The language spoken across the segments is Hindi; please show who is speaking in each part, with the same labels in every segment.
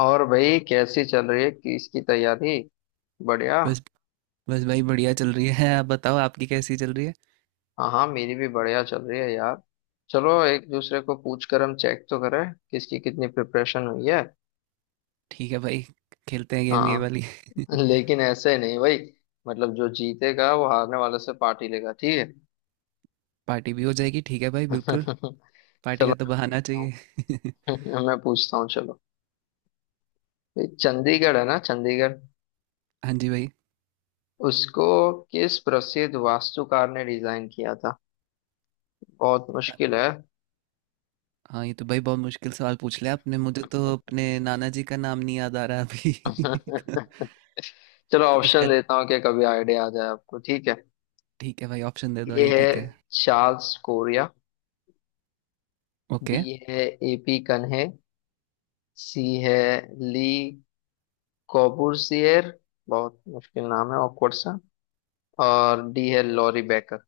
Speaker 1: और भाई कैसी चल रही है किस की तैयारी। बढ़िया।
Speaker 2: बस बस भाई बढ़िया चल रही है। आप बताओ आपकी कैसी चल रही है।
Speaker 1: हाँ हाँ, मेरी भी बढ़िया चल रही है यार। चलो एक दूसरे को पूछ कर हम चेक तो करें किसकी कितनी प्रिपरेशन हुई है।
Speaker 2: ठीक है भाई। खेलते हैं गेम ये
Speaker 1: हाँ।
Speaker 2: वाली।
Speaker 1: लेकिन ऐसे नहीं भाई, मतलब जो जीतेगा वो हारने वाले से पार्टी लेगा, ठीक है।
Speaker 2: पार्टी भी हो जाएगी ठीक है भाई बिल्कुल। पार्टी
Speaker 1: चलो
Speaker 2: का तो
Speaker 1: मैं
Speaker 2: बहाना
Speaker 1: पूछता
Speaker 2: चाहिए।
Speaker 1: हूँ मैं पूछता हूँ चलो। ये चंडीगढ़ है ना, चंडीगढ़
Speaker 2: हाँ जी भाई।
Speaker 1: उसको किस प्रसिद्ध वास्तुकार ने डिजाइन किया था। बहुत
Speaker 2: अ-
Speaker 1: मुश्किल है।
Speaker 2: हाँ ये तो भाई बहुत मुश्किल सवाल पूछ लिया आपने। मुझे तो अपने नाना जी का नाम नहीं याद आ रहा अभी। तो
Speaker 1: चलो
Speaker 2: इसका
Speaker 1: ऑप्शन देता हूँ कि कभी आइडिया आ जाए आपको, ठीक है।
Speaker 2: ठीक है भाई ऑप्शन दे दो
Speaker 1: ए
Speaker 2: ये
Speaker 1: है
Speaker 2: ठीक है।
Speaker 1: चार्ल्स कोरिया,
Speaker 2: ओके
Speaker 1: बी है एपी कन्हे, सी है ली कोबूसिएर, बहुत मुश्किल नाम है ऑकवर्ड सा, और डी है लॉरी बेकर।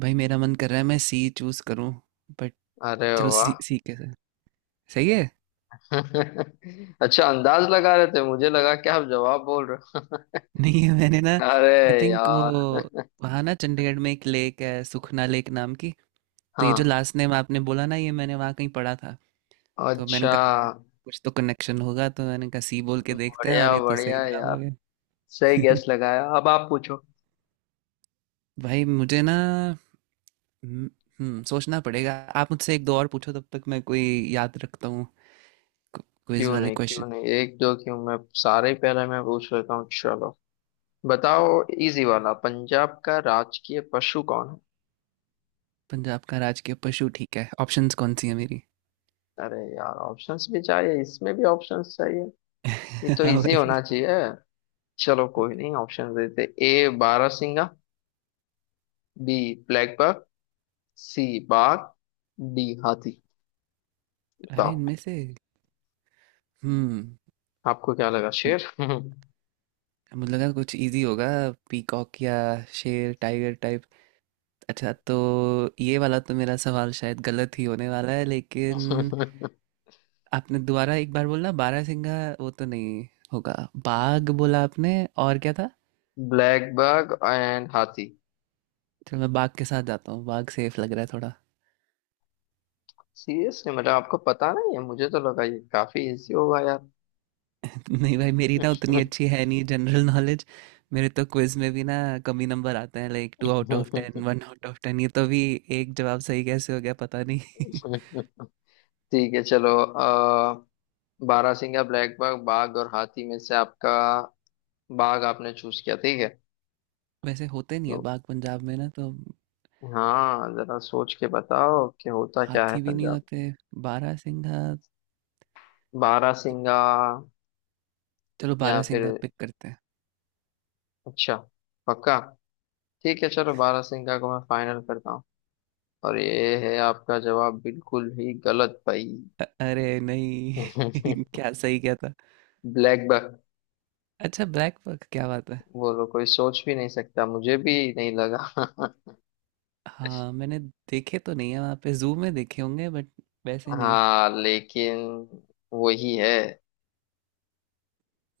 Speaker 2: भाई मेरा मन कर रहा है मैं सी चूज करूँ बट।
Speaker 1: अरे
Speaker 2: चलो
Speaker 1: वाह!
Speaker 2: सी सी कैसे। सही है।
Speaker 1: अच्छा, अंदाज लगा रहे थे, मुझे लगा कि आप जवाब बोल रहे हो।
Speaker 2: नहीं मैंने ना
Speaker 1: अरे
Speaker 2: आई थिंक वो
Speaker 1: यार।
Speaker 2: वहाँ ना चंडीगढ़ में एक लेक है सुखना लेक नाम की। तो ये जो
Speaker 1: हाँ।
Speaker 2: लास्ट नेम आपने बोला ना ये मैंने वहाँ कहीं पढ़ा था। तो मैंने
Speaker 1: अच्छा।
Speaker 2: कहा कुछ तो कनेक्शन होगा। तो मैंने कहा सी बोल के देखते हैं और
Speaker 1: बढ़िया
Speaker 2: ये तो सही
Speaker 1: बढ़िया
Speaker 2: जवाब हो
Speaker 1: यार,
Speaker 2: गया।
Speaker 1: सही गैस लगाया। अब आप पूछो।
Speaker 2: भाई मुझे ना हम्म सोचना पड़ेगा। आप मुझसे एक दो और पूछो तब तक मैं कोई याद रखता हूँ क्विज
Speaker 1: क्यों
Speaker 2: वाले
Speaker 1: नहीं
Speaker 2: क्वेश्चन।
Speaker 1: क्यों नहीं, एक दो क्यों, मैं सारे ही पहले मैं पूछ लेता हूँ चलो। बताओ। इजी वाला, पंजाब का राजकीय पशु कौन है।
Speaker 2: पंजाब का राजकीय पशु ठीक है ऑप्शंस कौन सी है मेरी।
Speaker 1: अरे यार, ऑप्शंस भी चाहिए, इसमें भी ऑप्शंस चाहिए। ये तो
Speaker 2: हाँ
Speaker 1: इजी
Speaker 2: भाई।
Speaker 1: होना चाहिए। चलो कोई नहीं, ऑप्शन देते। ए बारहसिंगा, बी ब्लैक बक, सी बाघ, डी हाथी।
Speaker 2: अरे
Speaker 1: बताओ।
Speaker 2: इनमें से हम्म
Speaker 1: आपको क्या लगा, शेर?
Speaker 2: मुझे लगा कुछ इजी होगा। पीकॉक या शेर टाइगर टाइप। अच्छा तो ये वाला तो मेरा सवाल शायद गलत ही होने वाला है लेकिन आपने दोबारा एक बार बोला बारहसिंगा वो तो नहीं होगा। बाघ बोला आपने और क्या था।
Speaker 1: ब्लैक बक एंड हाथी।
Speaker 2: चलो मैं बाघ के साथ जाता हूँ बाघ सेफ लग रहा है थोड़ा।
Speaker 1: सीरियसली, मतलब आपको पता नहीं है? मुझे तो लगा ये काफी इजी होगा यार।
Speaker 2: नहीं भाई मेरी ना उतनी अच्छी है नहीं जनरल नॉलेज। मेरे तो क्विज में भी ना कमी नंबर आते हैं like 2 out of 10 1 out of 10। ये तो भी एक जवाब सही कैसे हो गया पता नहीं।
Speaker 1: ठीक है, चलो बारहसिंगा, ब्लैक बाघ, बाघ और हाथी में से आपका बाघ, आपने चूज किया, ठीक है।
Speaker 2: वैसे होते नहीं है
Speaker 1: तो
Speaker 2: बाघ पंजाब में ना तो।
Speaker 1: हाँ, जरा सोच के बताओ कि होता क्या है
Speaker 2: हाथी भी नहीं
Speaker 1: पंजाब
Speaker 2: होते। बारहसिंघा
Speaker 1: में, बारहसिंगा
Speaker 2: चलो
Speaker 1: या फिर?
Speaker 2: बारहसिंघा पिक करते हैं।
Speaker 1: अच्छा, पक्का? ठीक है चलो, बारहसिंगा को मैं फाइनल करता हूँ, और ये है आपका जवाब बिल्कुल ही गलत भाई।
Speaker 2: अरे नहीं क्या सही क्या था।
Speaker 1: ब्लैक बक।
Speaker 2: अच्छा ब्लैक बक क्या बात है।
Speaker 1: बोलो, कोई सोच भी नहीं सकता, मुझे भी नहीं लगा।
Speaker 2: हाँ मैंने देखे तो नहीं है वहाँ पे जू में देखे होंगे बट वैसे नहीं।
Speaker 1: हाँ लेकिन वही है।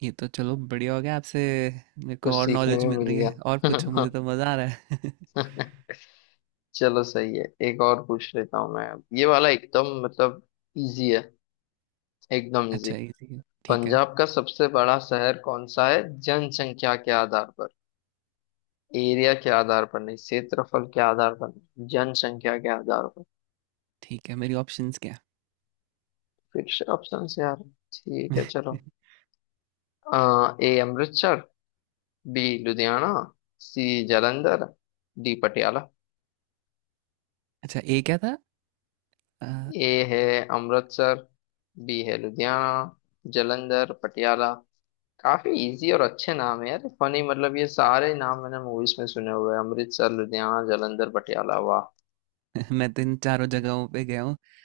Speaker 2: ये तो चलो बढ़िया हो गया आपसे। मेरे को
Speaker 1: कुछ
Speaker 2: और
Speaker 1: सीखने
Speaker 2: नॉलेज
Speaker 1: में
Speaker 2: मिल
Speaker 1: मिल
Speaker 2: रही है और पूछो
Speaker 1: गया।
Speaker 2: मुझे तो मज़ा आ रहा है।
Speaker 1: चलो सही है, एक और पूछ लेता हूँ मैं अब। ये वाला एकदम, मतलब इजी है, एकदम इजी।
Speaker 2: अच्छा इजी है ठीक है।
Speaker 1: पंजाब का सबसे बड़ा शहर कौन सा है जनसंख्या के आधार पर? एरिया के आधार पर नहीं, क्षेत्रफल के आधार पर नहीं, जनसंख्या के आधार पर।
Speaker 2: ठीक है मेरी ऑप्शंस क्या है।
Speaker 1: फिर से ऑप्शन से यार? ठीक है चलो आ, A Amritsar, B Ludhiana, C Jalandhar, D Patiala.
Speaker 2: अच्छा ए क्या था। आ,
Speaker 1: ए है अमृतसर, बी है लुधियाना, जलंधर, पटियाला। काफी इजी और अच्छे नाम है यार, फनी। मतलब ये सारे नाम मैंने मूवीज में सुने हुए हैं, अमृतसर, लुधियाना, जलंधर, पटियाला। वाह!
Speaker 2: मैं तो इन चारों जगहों पे गया।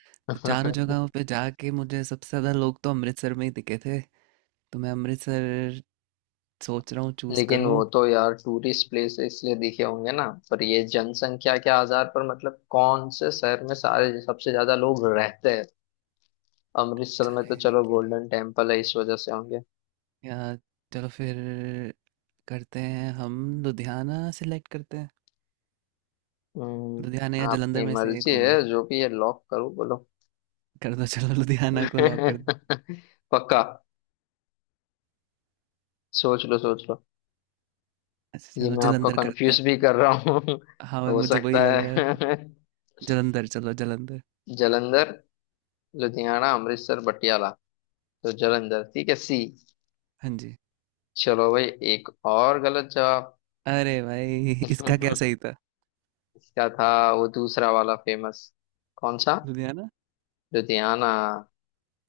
Speaker 2: चारों जगहों पे जाके मुझे सबसे ज़्यादा लोग तो अमृतसर में ही दिखे थे। तो मैं अमृतसर सोच रहा हूँ चूज़
Speaker 1: लेकिन
Speaker 2: करूँ।
Speaker 1: वो तो यार टूरिस्ट प्लेस इसलिए दिखे होंगे ना, पर ये जनसंख्या के आधार पर, मतलब कौन से शहर में सारे सबसे ज्यादा लोग रहते हैं। अमृतसर
Speaker 2: अच्छा
Speaker 1: में तो
Speaker 2: रहने
Speaker 1: चलो
Speaker 2: के लिए
Speaker 1: गोल्डन टेम्पल है, इस वजह से होंगे।
Speaker 2: या चलो फिर करते हैं हम लुधियाना सिलेक्ट करते हैं। लुधियाना या जलंधर
Speaker 1: आपकी
Speaker 2: में से एक
Speaker 1: मर्जी
Speaker 2: होगा।
Speaker 1: है, जो भी है लॉक करो, बोलो।
Speaker 2: कर दो चलो लुधियाना को लॉक कर दो।
Speaker 1: पक्का? सोच लो सोच लो।
Speaker 2: अच्छा
Speaker 1: ये
Speaker 2: चलो
Speaker 1: मैं आपको
Speaker 2: जलंधर करते
Speaker 1: कंफ्यूज भी
Speaker 2: हैं।
Speaker 1: कर रहा हूँ,
Speaker 2: हाँ भाई
Speaker 1: हो
Speaker 2: मुझे वही
Speaker 1: सकता
Speaker 2: लग रहा
Speaker 1: है।
Speaker 2: है। जलंधर चलो जलंधर।
Speaker 1: जलंधर, लुधियाना, अमृतसर, पटियाला, तो जलंधर ठीक है सी।
Speaker 2: हाँ जी।
Speaker 1: चलो भाई, एक और गलत जवाब।
Speaker 2: अरे भाई इसका क्या सही था।
Speaker 1: इसका था वो दूसरा वाला फेमस, कौन सा?
Speaker 2: लुधियाना।
Speaker 1: लुधियाना,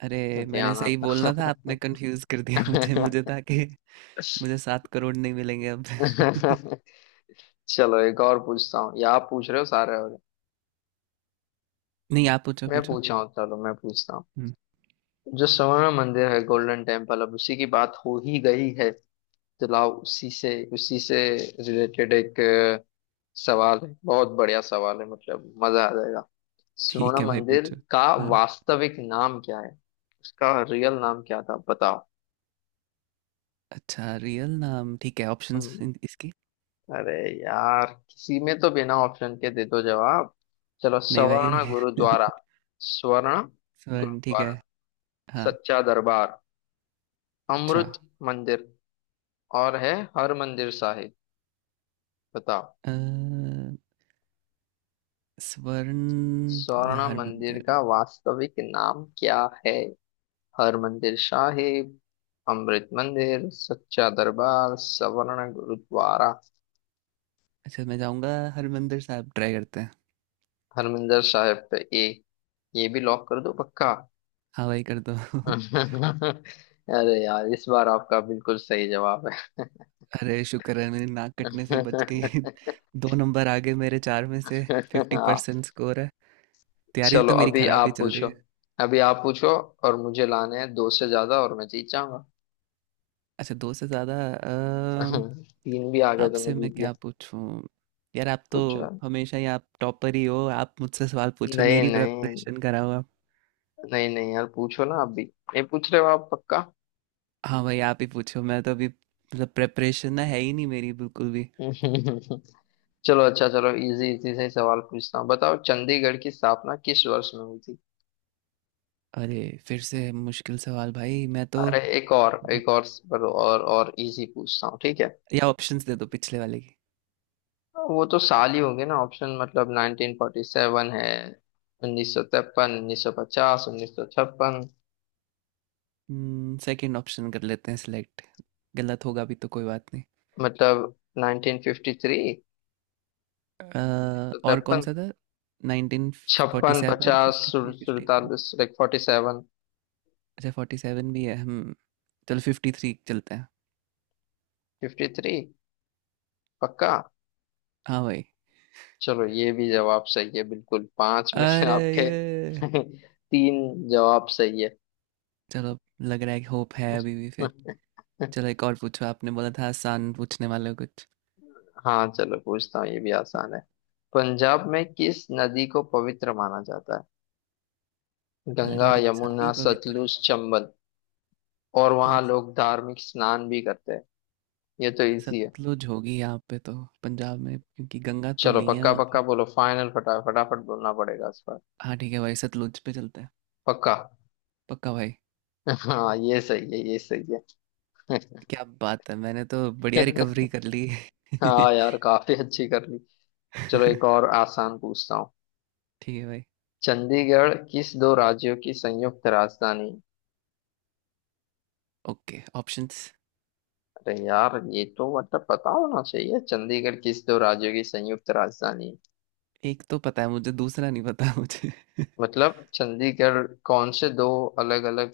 Speaker 2: अरे मैंने
Speaker 1: लुधियाना
Speaker 2: सही
Speaker 1: था।
Speaker 2: बोलना था आपने कंफ्यूज कर दिया मुझे मुझे था कि मुझे 7 करोड़ नहीं मिलेंगे अब।
Speaker 1: चलो एक और पूछता हूँ, या आप पूछ रहे हो सारे और?
Speaker 2: नहीं आप पूछो
Speaker 1: मैं
Speaker 2: पूछो।
Speaker 1: पूछा हूँ, चलो मैं पूछता हूँ।
Speaker 2: हम्म,
Speaker 1: जो स्वर्ण मंदिर है, गोल्डन टेम्पल, अब उसी की बात हो ही गई है, तो लाओ उसी से, रिलेटेड एक सवाल है। बहुत बढ़िया सवाल है, मतलब मजा आ जाएगा।
Speaker 2: ठीक
Speaker 1: स्वर्ण
Speaker 2: है भाई
Speaker 1: मंदिर
Speaker 2: पूछो।
Speaker 1: का
Speaker 2: हाँ।
Speaker 1: वास्तविक नाम क्या है? उसका रियल नाम क्या था, बताओ।
Speaker 2: अच्छा रियल नाम ठीक है ऑप्शंस इसकी।
Speaker 1: अरे यार, किसी में तो बिना ऑप्शन के दे दो जवाब। चलो
Speaker 2: नहीं
Speaker 1: सवर्ण
Speaker 2: भाई।
Speaker 1: गुरुद्वारा, स्वर्ण
Speaker 2: स्वर्ण ठीक है।
Speaker 1: गुरुद्वारा,
Speaker 2: हाँ।
Speaker 1: सच्चा दरबार,
Speaker 2: अच्छा
Speaker 1: अमृत मंदिर, और है हर मंदिर साहिब। बताओ।
Speaker 2: अ, स्वर्ण या
Speaker 1: स्वर्ण मंदिर का
Speaker 2: हरमंदिर।
Speaker 1: वास्तविक नाम क्या है? हर मंदिर साहिब, अमृत मंदिर, सच्चा दरबार, सवर्ण गुरुद्वारा।
Speaker 2: अच्छा मैं जाऊंगा हरमंदिर साहब ट्राई करते हैं।
Speaker 1: हर मंदिर साहिब पे ए? ये भी लॉक कर दो, पक्का?
Speaker 2: हाँ भाई कर दो।
Speaker 1: अरे यार, इस बार आपका बिल्कुल सही जवाब है।
Speaker 2: अरे शुक्र है मेरी नाक कटने से बच गई। दो नंबर आगे मेरे चार में से। फिफ्टी
Speaker 1: हाँ,
Speaker 2: परसेंट स्कोर है। तैयारी
Speaker 1: चलो
Speaker 2: तो मेरी
Speaker 1: अभी
Speaker 2: खराब ही
Speaker 1: आप
Speaker 2: चल रही
Speaker 1: पूछो,
Speaker 2: है।
Speaker 1: अभी आप पूछो। और मुझे लाने हैं दो से ज्यादा और मैं जीत जाऊंगा।
Speaker 2: अच्छा, 2 से ज़्यादा
Speaker 1: तीन भी आ गए तो मैं
Speaker 2: आपसे मैं
Speaker 1: जीत गया।
Speaker 2: क्या पूछूँ? यार आप तो
Speaker 1: पूछो यार।
Speaker 2: हमेशा ही आप टॉपर ही हो, आप मुझसे सवाल पूछो,
Speaker 1: नहीं
Speaker 2: मेरी
Speaker 1: नहीं,
Speaker 2: प्रिपरेशन कराओ आप।
Speaker 1: नहीं नहीं यार, पूछो ना आप भी। नहीं पूछ रहे हो आप, पक्का?
Speaker 2: हाँ भाई, आप ही पूछो, मैं तो अभी मतलब प्रिपरेशन ना है ही नहीं मेरी बिल्कुल भी।
Speaker 1: चलो अच्छा, चलो इजी इजी से ही सवाल पूछता हूँ। बताओ चंडीगढ़ की स्थापना किस वर्ष में हुई थी।
Speaker 2: अरे! फिर से मुश्किल सवाल भाई, मैं तो
Speaker 1: अरे एक और
Speaker 2: मु
Speaker 1: एक और, और इजी पूछता हूँ, ठीक है।
Speaker 2: या ऑप्शंस दे दो पिछले वाले की।
Speaker 1: वो तो साल ही होंगे ना ऑप्शन, मतलब 1947 है, 1953, 1950, 1956।
Speaker 2: सेकंड ऑप्शन कर लेते हैं सिलेक्ट, गलत होगा भी तो कोई बात नहीं।
Speaker 1: मतलब 1953।
Speaker 2: और
Speaker 1: 1953,
Speaker 2: कौन-सा था?
Speaker 1: 56,
Speaker 2: 1947,
Speaker 1: 50,
Speaker 2: 53, 55
Speaker 1: 47 लाइक 47,
Speaker 2: अच्छा 47 भी है चलो 53 चलते हैं।
Speaker 1: 53। पक्का?
Speaker 2: हाँ भाई।
Speaker 1: चलो ये भी जवाब सही है, बिल्कुल। पांच में से
Speaker 2: अरे
Speaker 1: आपके
Speaker 2: ये
Speaker 1: तीन जवाब सही है।
Speaker 2: चलो लग रहा है कि होप है अभी भी फिर। चलो एक और पूछो आपने बोला था आसान पूछने वाले हो कुछ।
Speaker 1: हाँ, चलो पूछता हूँ ये भी आसान है। पंजाब में किस नदी को पवित्र माना जाता है? गंगा,
Speaker 2: अरे
Speaker 1: यमुना,
Speaker 2: सारी पवित्र
Speaker 1: सतलुज,
Speaker 2: है।
Speaker 1: चंबल। और
Speaker 2: ये
Speaker 1: वहां लोग धार्मिक स्नान भी करते हैं, ये तो इजी है।
Speaker 2: सतलुज होगी यहाँ पे तो पंजाब में क्योंकि गंगा तो
Speaker 1: चलो
Speaker 2: नहीं है
Speaker 1: पक्का
Speaker 2: वहाँ पे।
Speaker 1: पक्का बोलो, फाइनल, फटा फटाफट बोलना पड़ेगा इस बार।
Speaker 2: हाँ ठीक है भाई सतलुज पे चलते हैं।
Speaker 1: पक्का?
Speaker 2: पक्का भाई।
Speaker 1: हाँ ये सही है, ये सही है।
Speaker 2: क्या बात है मैंने तो बढ़िया रिकवरी कर ली।
Speaker 1: हाँ यार, काफी अच्छी कर ली। चलो एक
Speaker 2: ठीक
Speaker 1: और आसान पूछता हूँ।
Speaker 2: है भाई।
Speaker 1: चंडीगढ़ किस दो राज्यों की संयुक्त राजधानी है?
Speaker 2: Okay options.
Speaker 1: अरे यार, ये तो मतलब पता होना चाहिए, चंडीगढ़ किस दो राज्यों की संयुक्त राजधानी है?
Speaker 2: एक तो पता है मुझे दूसरा नहीं पता मुझे।
Speaker 1: मतलब चंडीगढ़ कौन से दो अलग अलग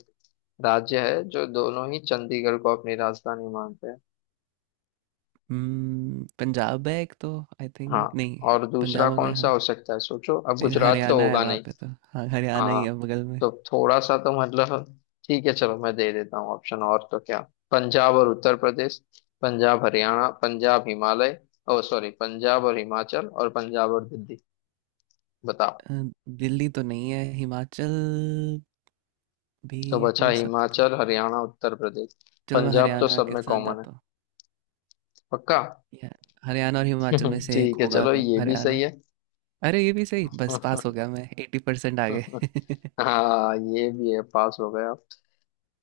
Speaker 1: राज्य है जो दोनों ही चंडीगढ़ को अपनी राजधानी मानते हैं।
Speaker 2: पंजाब है एक तो आई
Speaker 1: हाँ,
Speaker 2: थिंक नहीं,
Speaker 1: और दूसरा
Speaker 2: पंजाब हो
Speaker 1: कौन
Speaker 2: गया
Speaker 1: सा
Speaker 2: हाँ,
Speaker 1: हो सकता है, सोचो, अब
Speaker 2: फिर
Speaker 1: गुजरात तो
Speaker 2: हरियाणा है
Speaker 1: होगा
Speaker 2: वहाँ
Speaker 1: नहीं।
Speaker 2: पे तो हाँ, हरियाणा ही
Speaker 1: हाँ,
Speaker 2: है बगल में।
Speaker 1: तो थोड़ा सा तो मतलब ठीक है, चलो मैं दे देता हूँ ऑप्शन, और तो क्या। पंजाब और उत्तर प्रदेश, पंजाब हरियाणा, पंजाब हिमालय, ओ सॉरी, पंजाब और हिमाचल, और पंजाब और दिल्ली। बताओ।
Speaker 2: अ, दिल्ली तो नहीं है, हिमाचल भी
Speaker 1: तो बचा
Speaker 2: हो सकता है।
Speaker 1: हिमाचल, हरियाणा, उत्तर प्रदेश,
Speaker 2: चलो मैं
Speaker 1: पंजाब तो
Speaker 2: हरियाणा
Speaker 1: सब
Speaker 2: के
Speaker 1: में
Speaker 2: साथ
Speaker 1: कॉमन है।
Speaker 2: जाता हूँ।
Speaker 1: पक्का?
Speaker 2: या हरियाणा और हिमाचल में से एक
Speaker 1: ठीक है,
Speaker 2: होगा
Speaker 1: चलो
Speaker 2: तो
Speaker 1: ये भी
Speaker 2: हरियाणा।
Speaker 1: सही है।
Speaker 2: अरे ये भी सही, बस पास हो गया मैं 80% आ गए।
Speaker 1: हाँ ये भी है, पास हो गए आप।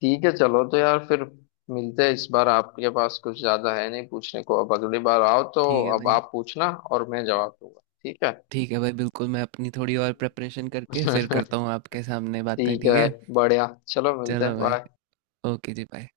Speaker 1: ठीक है चलो, तो यार फिर मिलते हैं, इस बार आपके पास कुछ ज्यादा है नहीं पूछने को, अब अगली बार आओ तो
Speaker 2: ठीक है
Speaker 1: अब
Speaker 2: भाई,
Speaker 1: आप पूछना और मैं जवाब दूंगा, ठीक है।
Speaker 2: ठीक है भाई बिल्कुल मैं अपनी थोड़ी और प्रिपरेशन करके फिर करता हूँ आपके सामने बातें,
Speaker 1: ठीक
Speaker 2: ठीक
Speaker 1: है,
Speaker 2: है?
Speaker 1: बढ़िया, चलो मिलते हैं,
Speaker 2: चलो भाई,
Speaker 1: बाय।
Speaker 2: ओके जी बाय।